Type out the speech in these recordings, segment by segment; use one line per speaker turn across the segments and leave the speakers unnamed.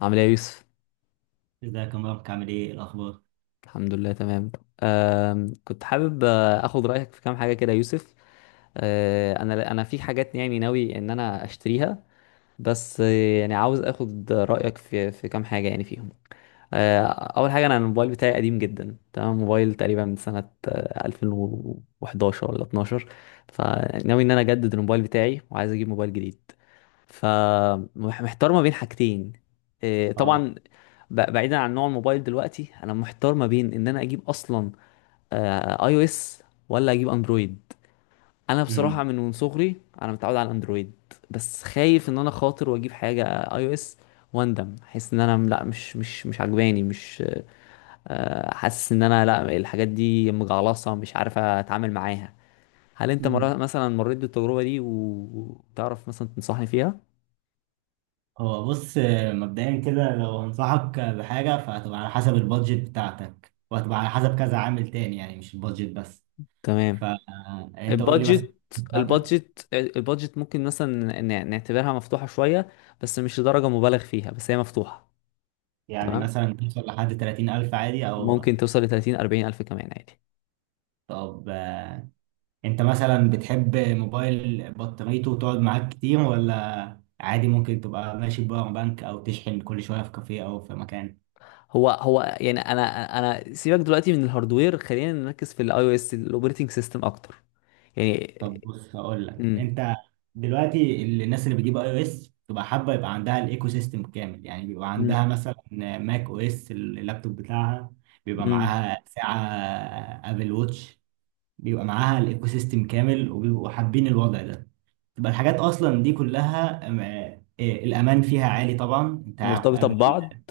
عامل ايه يا يوسف؟
ازيك يا مبارك، عامل ايه؟ إيه الاخبار؟
الحمد لله، تمام. كنت حابب اخد رايك في كام حاجه كده يا يوسف. أه انا انا في حاجات، يعني ناوي ان انا اشتريها. بس يعني عاوز اخد رايك في كام حاجه يعني فيهم. اول حاجه، انا الموبايل بتاعي قديم جدا، تمام، موبايل تقريبا من سنه 2011 ولا 12. فناوي ان انا اجدد الموبايل بتاعي وعايز اجيب موبايل جديد. فمحتار ما بين حاجتين. إيه،
اه.
طبعا. بعيدا عن نوع الموبايل دلوقتي، انا محتار ما بين ان انا اجيب اصلا اي او اس، ولا اجيب اندرويد. انا بصراحه
امم.
من صغري. انا متعود على الاندرويد. بس خايف ان انا خاطر واجيب حاجه اي او اس، واندم احس ان انا لا، مش عجباني، مش آه، حاسس ان انا لا، الحاجات دي مجعلصه، مش عارف اتعامل معاها. هل انت
مم.
مرة مثلا مريت بالتجربه دي وتعرف مثلا تنصحني فيها؟
هو بص، مبدئيا كده لو هنصحك بحاجه فهتبقى على حسب البادجت بتاعتك، وهتبقى على حسب كذا عامل تاني، يعني مش البادجت بس.
تمام.
فانت قول لي مثلا
البادجت
بتاعتك.
البادجت ممكن مثلا نعتبرها مفتوحة شوية، بس مش لدرجة مبالغ فيها، بس هي مفتوحة.
يعني
تمام،
مثلا توصل لحد 30,000 عادي، او
ممكن توصل ل 30 40 ألف كمان عادي.
طب، انت مثلا بتحب موبايل بطاريته تقعد معاك كتير، ولا عادي ممكن تبقى ماشي بباور بانك او تشحن كل شويه في كافيه او في مكان؟
هو يعني، انا سيبك دلوقتي من الهاردوير، خلينا نركز في الاي او اس، الاوبريتنج سيستم اكتر. يعني.
طب بص هقول لك.
امم.
انت دلوقتي الناس اللي بتجيب اي او اس تبقى حابه يبقى عندها الايكو سيستم كامل، يعني بيبقى عندها مثلا ماك او اس اللابتوب بتاعها، بيبقى
امم.
معاها ساعه ابل ووتش، بيبقى معاها الايكو سيستم كامل وبيبقوا حابين الوضع ده. تبقى الحاجات اصلا دي كلها الامان فيها عالي طبعا، انت عارف
مرتبطة
ابل.
ببعض.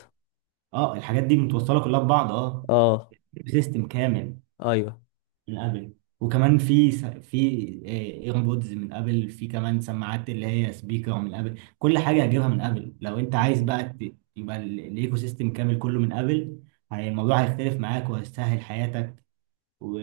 اه الحاجات دي متوصله كلها ببعض، اه
اه.
سيستم كامل
ايوه.
من ابل. وكمان في في ايربودز من ابل، في كمان سماعات اللي هي سبيكر من ابل، كل حاجه هجيبها من ابل. لو انت عايز بقى يبقى الايكو سيستم كامل كله من ابل، الموضوع هيختلف معاك وهيسهل حياتك. و...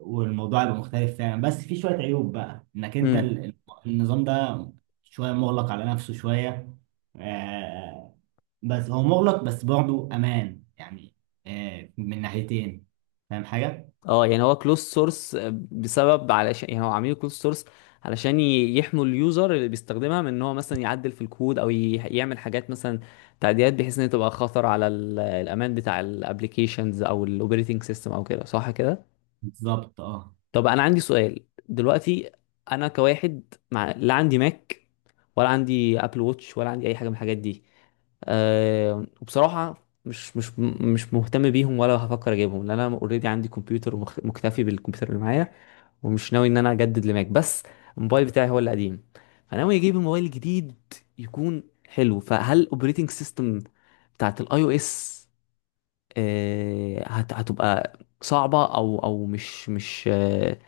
والموضوع هيبقى مختلف فعلا. بس في شويه عيوب بقى، انك انت
امم.
النظام ده شويه مغلق على نفسه شويه، آه، بس هو مغلق بس برضه امان يعني، من ناحيتين. فاهم حاجه؟
اه، يعني هو كلوز سورس، بسبب، علشان يعني هو عاملين كلوز سورس علشان يحموا اليوزر اللي بيستخدمها من ان هو مثلا يعدل في الكود، او يعمل حاجات، مثلا تعديلات، بحيث ان هي تبقى خطر على الامان بتاع الابلكيشنز او الاوبريتنج سيستم او كده، صح كده؟
بالظبط اه.
طب انا عندي سؤال دلوقتي، انا كواحد، لا عندي ماك، ولا عندي ابل ووتش، ولا عندي اي حاجه من الحاجات دي. وبصراحه مش مهتم بيهم، ولا هفكر اجيبهم، لان انا اوريدي عندي كمبيوتر، مكتفي بالكمبيوتر اللي معايا. ومش ناوي ان انا اجدد لماك، بس الموبايل بتاعي هو اللي قديم. فناوي اجيب الموبايل الجديد يكون حلو. فهل الاوبريتنج سيستم بتاعت الاي او اس هتبقى صعبة، او مش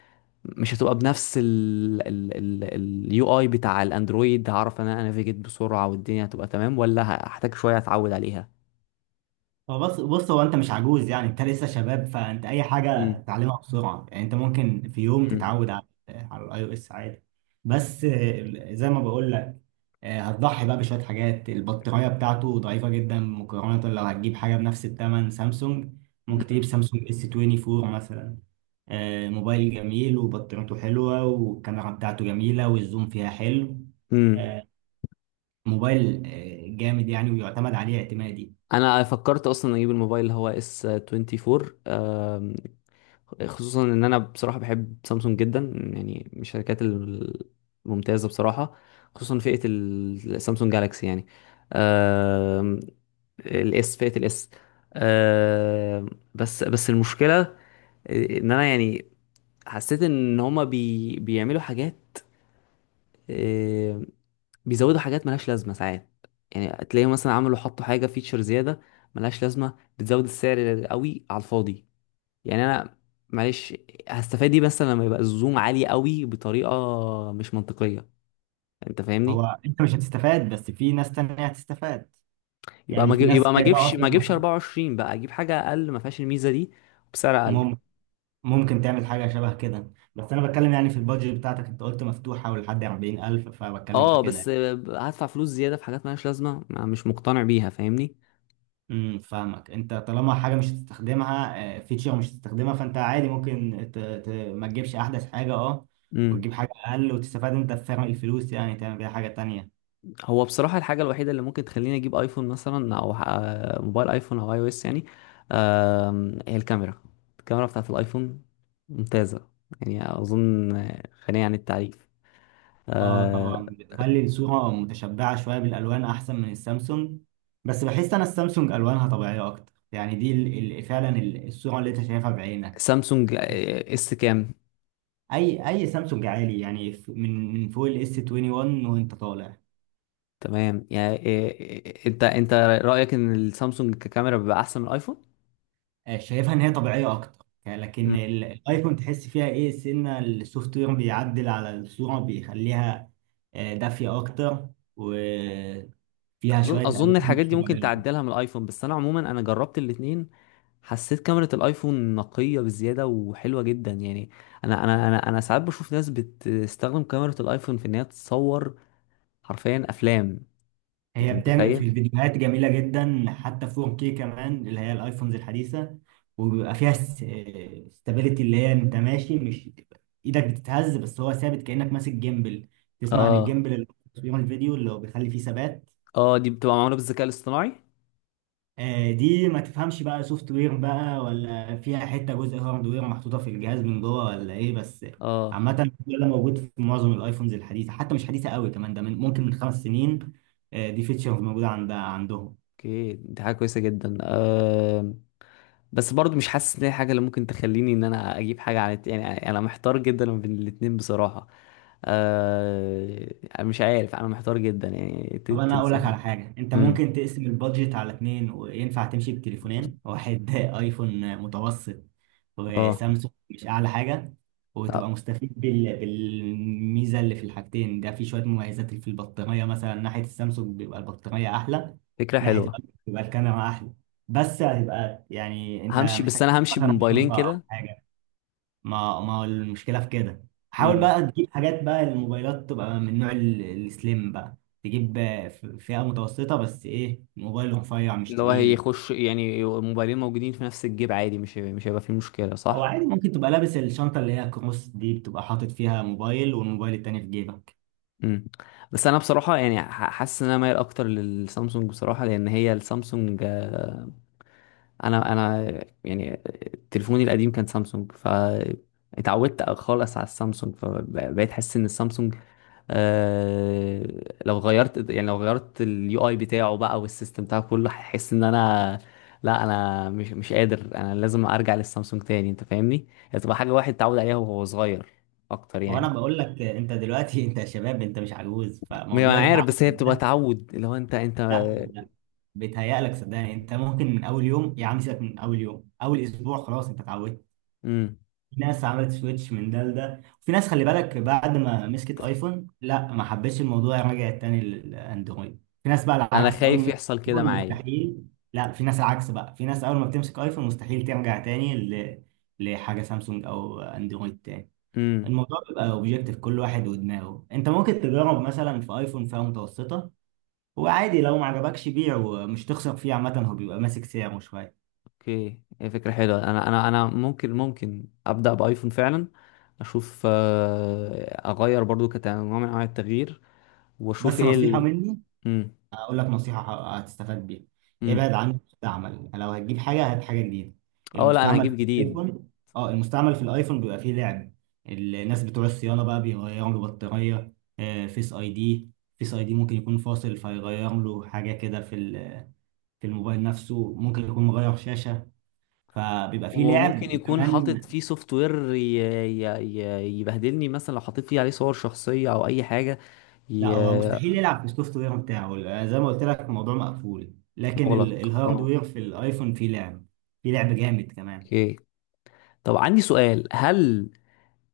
مش هتبقى بنفس اليو اي بتاع الاندرويد؟ هعرف ان انا انافيجيت بسرعة والدنيا هتبقى تمام، ولا هحتاج شوية اتعود عليها؟
هو بص هو انت مش عجوز، يعني انت لسه شباب، فانت اي حاجه
مم.
تتعلمها بسرعه، يعني انت ممكن في يوم
مم.
تتعود على على الاي او اس عادي. بس زي ما بقول لك، هتضحي بقى بشويه حاجات، البطاريه بتاعته ضعيفه جدا مقارنه لو هتجيب حاجه بنفس الثمن سامسونج. ممكن تجيب سامسونج اس 24 مثلا، موبايل جميل، وبطاريته حلوه، والكاميرا بتاعته جميله، والزوم فيها حلو،
مم.
آه، موبايل جامد يعني، ويعتمد عليه اعتمادي.
انا فكرت اصلا اجيب الموبايل اللي هو اس 24، خصوصا ان انا بصراحه بحب سامسونج جدا، يعني من الشركات الممتازه بصراحه، خصوصا فئه السامسونج جالاكسي يعني، آم، الاس، فئة الاس. آه بس المشكلة ان انا يعني حسيت ان هما بيعملوا حاجات، آه بيزودوا حاجات ملهاش لازمة ساعات. يعني تلاقيهم مثلا حطوا حاجة فيتشر زيادة ملهاش لازمة، بتزود السعر قوي على الفاضي. يعني انا، معلش، هستفاد ايه بس لما يبقى الزوم عالي قوي بطريقه مش منطقيه، انت فاهمني؟
هو انت مش هتستفاد، بس في ناس تانية هتستفاد،
يبقى
يعني
ما أجيب-
في ناس
يبقى ما
جايبه
اجيبش ما
اصلا.
اجيبش 24 بقى، اجيب حاجه اقل ما فيهاش الميزه دي بسعر اقل.
مم- ممكن تعمل حاجه شبه كده، بس انا بتكلم يعني في البادجت بتاعتك، انت قلت مفتوحه ولحد 40,000، فبتكلم في
اه، بس
كده.
هدفع فلوس زياده في حاجات مالهاش لازمه، ما مش مقتنع بيها، فاهمني؟
امم، فاهمك. انت طالما حاجه مش هتستخدمها، فيتشر مش هتستخدمها، فانت عادي ممكن ما تجيبش احدث حاجه اه، وتجيب
امم.
حاجه اقل، وتستفاد انت بفرق الفلوس، يعني تعمل بيها حاجه تانية.
هو بصراحه الحاجه الوحيده اللي ممكن تخليني اجيب ايفون مثلا، او موبايل ايفون او اي او اس يعني، هي الكاميرا. الكاميرا بتاعت الايفون ممتازه، يعني اظن غنيه عن التعريف.
اه
آه،
طبعا بتخلي الصورة متشبعة شوية بالألوان أحسن من السامسونج. بس بحس أنا السامسونج ألوانها طبيعية أكتر، يعني دي فعلا الصورة اللي أنت شايفها بعينك.
سامسونج اس كام؟
أي أي سامسونج عالي، يعني من فوق ال S21 وأنت طالع.
تمام، يعني انت رأيك ان السامسونج ككاميرا بيبقى احسن من الايفون؟
شايفها إن هي طبيعية أكتر يعني،
مم.
لكن الأيفون تحس فيها إيه سنة، السوفت وير بيعدل على الصورة بيخليها دافية أكتر، وفيها
اظن
شوية
اظن
ألوان
الحاجات
مش
دي ممكن
طبيعية.
تعدلها من الايفون، بس انا عموما انا جربت الاتنين. حسيت كاميرا الايفون نقية بزيادة وحلوة جدا يعني. انا ساعات بشوف ناس بتستخدم كاميرا الايفون في ان هي تصور حرفيا افلام. انت
هي بتعمل
متخيل؟
في الفيديوهات جميلة جدا، حتى 4K كمان، اللي هي الايفونز الحديثة. وبيبقى فيها ستابيليتي، اللي هي انت ماشي مش ايدك بتتهز، بس هو ثابت كأنك ماسك جيمبل. تسمع عن
اه.
الجيمبل اللي بيعمل الفيديو اللي هو بيخلي فيه ثبات؟
اه. دي بتبقى معمولة بالذكاء الاصطناعي.
دي ما تفهمش بقى سوفت وير بقى ولا فيها حتة جزء هارد وير محطوطة في الجهاز من جوه ولا ايه بس.
اه.
عامة ده موجود في معظم الايفونز الحديثة، حتى مش حديثة قوي كمان، ده من ممكن من 5 سنين. دي فيتشرز موجودة عندهم.
اوكي، دي حاجة كويسة جدا، بس برضو مش حاسس ان هي حاجه اللي ممكن تخليني ان انا اجيب حاجه عن يعني انا محتار جدا ما بين الاتنين بصراحه. أنا مش عارف، انا محتار جدا، يعني
طب انا اقول لك على
تنصحني.
حاجه، انت
امم.
ممكن تقسم البادجت على اتنين، وينفع تمشي بتليفونين واحد ايفون متوسط
اه.
وسامسونج مش اعلى حاجه، وتبقى
آه،
مستفيد بالميزه اللي في الحاجتين. ده في شويه مميزات، في البطاريه مثلا ناحيه السامسونج بيبقى البطاريه احلى،
فكره
ناحيه
حلوه.
الايفون بيبقى الكاميرا احلى. بس هتبقى يعني انت
همشي، بس انا همشي
مثلا
بموبايلين
شنطه او
كده.
حاجه، ما هو المشكله في كده؟ حاول
امم.
بقى تجيب حاجات بقى الموبايلات تبقى من نوع السليم بقى، تجيب فئه متوسطه، بس ايه، موبايل رفيع مش
اللي هو
تقيل.
هيخش، يعني موبايلين موجودين في نفس الجيب عادي، مش هيبقى فيه مشكله،
او
صح؟
عادي ممكن تبقى لابس الشنطه اللي هي كروس دي، بتبقى حاطط فيها موبايل والموبايل التاني في جيبك.
امم. بس انا بصراحه يعني حاسس ان انا مايل اكتر للسامسونج بصراحه، لان هي السامسونج، انا يعني تليفوني القديم كان سامسونج، ف اتعودت خالص على السامسونج، فبقيت احس ان السامسونج، آه لو غيرت، يعني لو غيرت اليو اي بتاعه بقى والسيستم بتاعه كله، هحس ان انا لا، انا مش قادر، انا لازم ارجع للسامسونج تاني، انت فاهمني؟ هي تبقى حاجه واحد اتعود عليها وهو صغير اكتر،
هو انا
يعني.
بقول لك انت دلوقتي انت شباب، انت مش عجوز،
ما
فموضوع
انا عارف،
التعود
بس هي بتبقى
ده
تعود لو انت.
لا لا، بيتهيألك. صدقني انت ممكن من اول يوم، يا عم سيبك من اول يوم، اول اسبوع خلاص انت اتعودت.
امم.
في ناس عملت سويتش من ده لده، في ناس خلي بالك بعد ما مسكت ايفون لا ما حبتش الموضوع رجعت تاني للاندرويد، في ناس بقى
انا
العكس اول ما
خايف
مسكت
يحصل كده
ايفون
معايا.
مستحيل. لا في ناس العكس بقى، في ناس اول ما بتمسك ايفون مستحيل ترجع تاني لحاجه سامسونج او اندرويد تاني.
امم.
الموضوع بيبقى اوبجيكتيف، كل واحد ودماغه. انت ممكن تجرب مثلا في ايفون فئه متوسطه، وعادي لو ما عجبكش بيعه، مش تخسر فيه، عامه هو بيبقى ماسك سعره شويه.
اوكي، هي فكرة حلوة، انا ممكن ابدأ بايفون فعلا. اشوف، اغير برضو كنوع من انواع التغيير، واشوف
بس
ايه
نصيحه
ال.
مني،
امم.
هقول لك نصيحة هتستفاد بيها: ابعد
امم.
عن المستعمل، لو هتجيب حاجة هات حاجة جديدة.
اه، لا انا
المستعمل في
هجيب جديد.
الايفون، اه المستعمل في الايفون بيبقى فيه لعب، الناس بتوع الصيانة بقى بيغيروا له بطارية، آه، فيس اي دي فيس اي دي ممكن يكون فاصل، فيغير له حاجة كده في في الموبايل نفسه، ممكن يكون مغير شاشة، فبيبقى فيه
وممكن
لعب
يكون حاطط
كمان.
فيه سوفت وير ي... يبهدلني مثلا لو حطيت فيه عليه صور شخصية او اي حاجة.
لا
ي...
هو مستحيل يلعب في السوفت وير بتاعه، زي ما قلت لك الموضوع مقفول، لكن
مغلق، اه.
الهاردوير في الايفون فيه لعب، فيه لعب جامد كمان.
اوكي. طب عندي سؤال، هل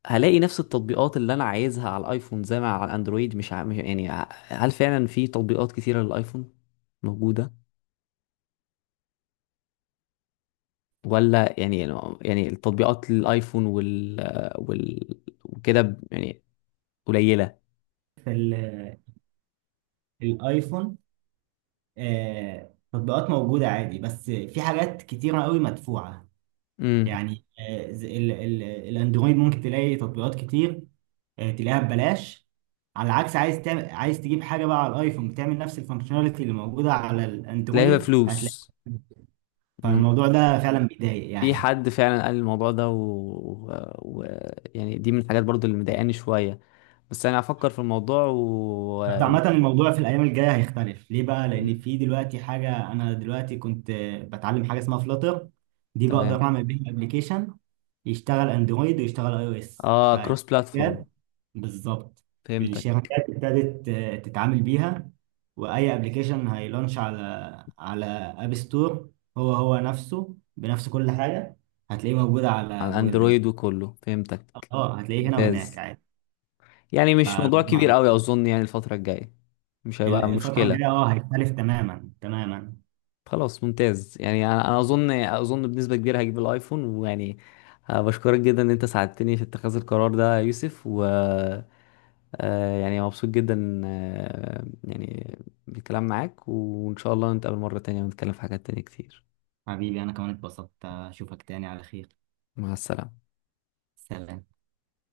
هلاقي نفس التطبيقات اللي انا عايزها على الايفون زي ما على الاندرويد، مش, ع... مش يعني ع- يعني هل فعلا في تطبيقات كتيرة للايفون موجودة؟ ولا يعني، يعني التطبيقات للايفون وال وكده، يعني قليلة.
في الايفون تطبيقات موجودة عادي، بس في حاجات كتيرة قوي مدفوعة.
امم.
يعني الاندرويد ممكن تلاقي تطبيقات كتير، تلاقيها ببلاش. على العكس عايز تعمل، عايز تجيب حاجة بقى على الايفون بتعمل نفس الفانكشناليتي اللي موجودة على
تلاقيها
الاندرويد، هتلاقي.
بفلوس. امم.
فالموضوع ده فعلا بيضايق
في
يعني.
حد فعلا قال الموضوع ده و... يعني دي من الحاجات برضو اللي مضايقاني شوية. بس انا هفكر في الموضوع
بس
و...
عامة الموضوع في الأيام الجاية هيختلف ليه بقى؟ لأن
مم.
في دلوقتي حاجة، أنا دلوقتي كنت بتعلم حاجة اسمها فلاتر، دي بقدر
تمام.
أعمل بيها أبلكيشن يشتغل أندرويد ويشتغل أي أو إس.
اه، كروس بلاتفورم،
فالشركات بالظبط،
فهمتك.
الشركات ابتدت تتعامل بيها، وأي أبلكيشن هيلونش على على أب ستور هو هو نفسه، بنفس كل حاجة هتلاقيه موجود على
على
جوجل بلاي.
اندرويد وكله، فهمتك.
اه هتلاقيه هنا وهناك
ممتاز،
عادي.
يعني مش موضوع كبير
فالموضوع
قوي اظن، يعني الفترة الجاية مش هيبقى
الفترة الجاية
مشكلة.
اه هيختلف تماما تماما.
خلاص، ممتاز، يعني انا اظن بنسبة كبيرة هجيب الايفون، ويعني بشكرك جدا ان انت ساعدتني في اتخاذ القرار ده يا يوسف، و يعني مبسوط جدا، يعني بالكلام معاك، وان شاء الله نتقابل مرة تانية ونتكلم في حاجات تانية كتير.
حبيبي أنا كمان اتبسطت، أشوفك تاني على خير.
مع السلامة.
سلام.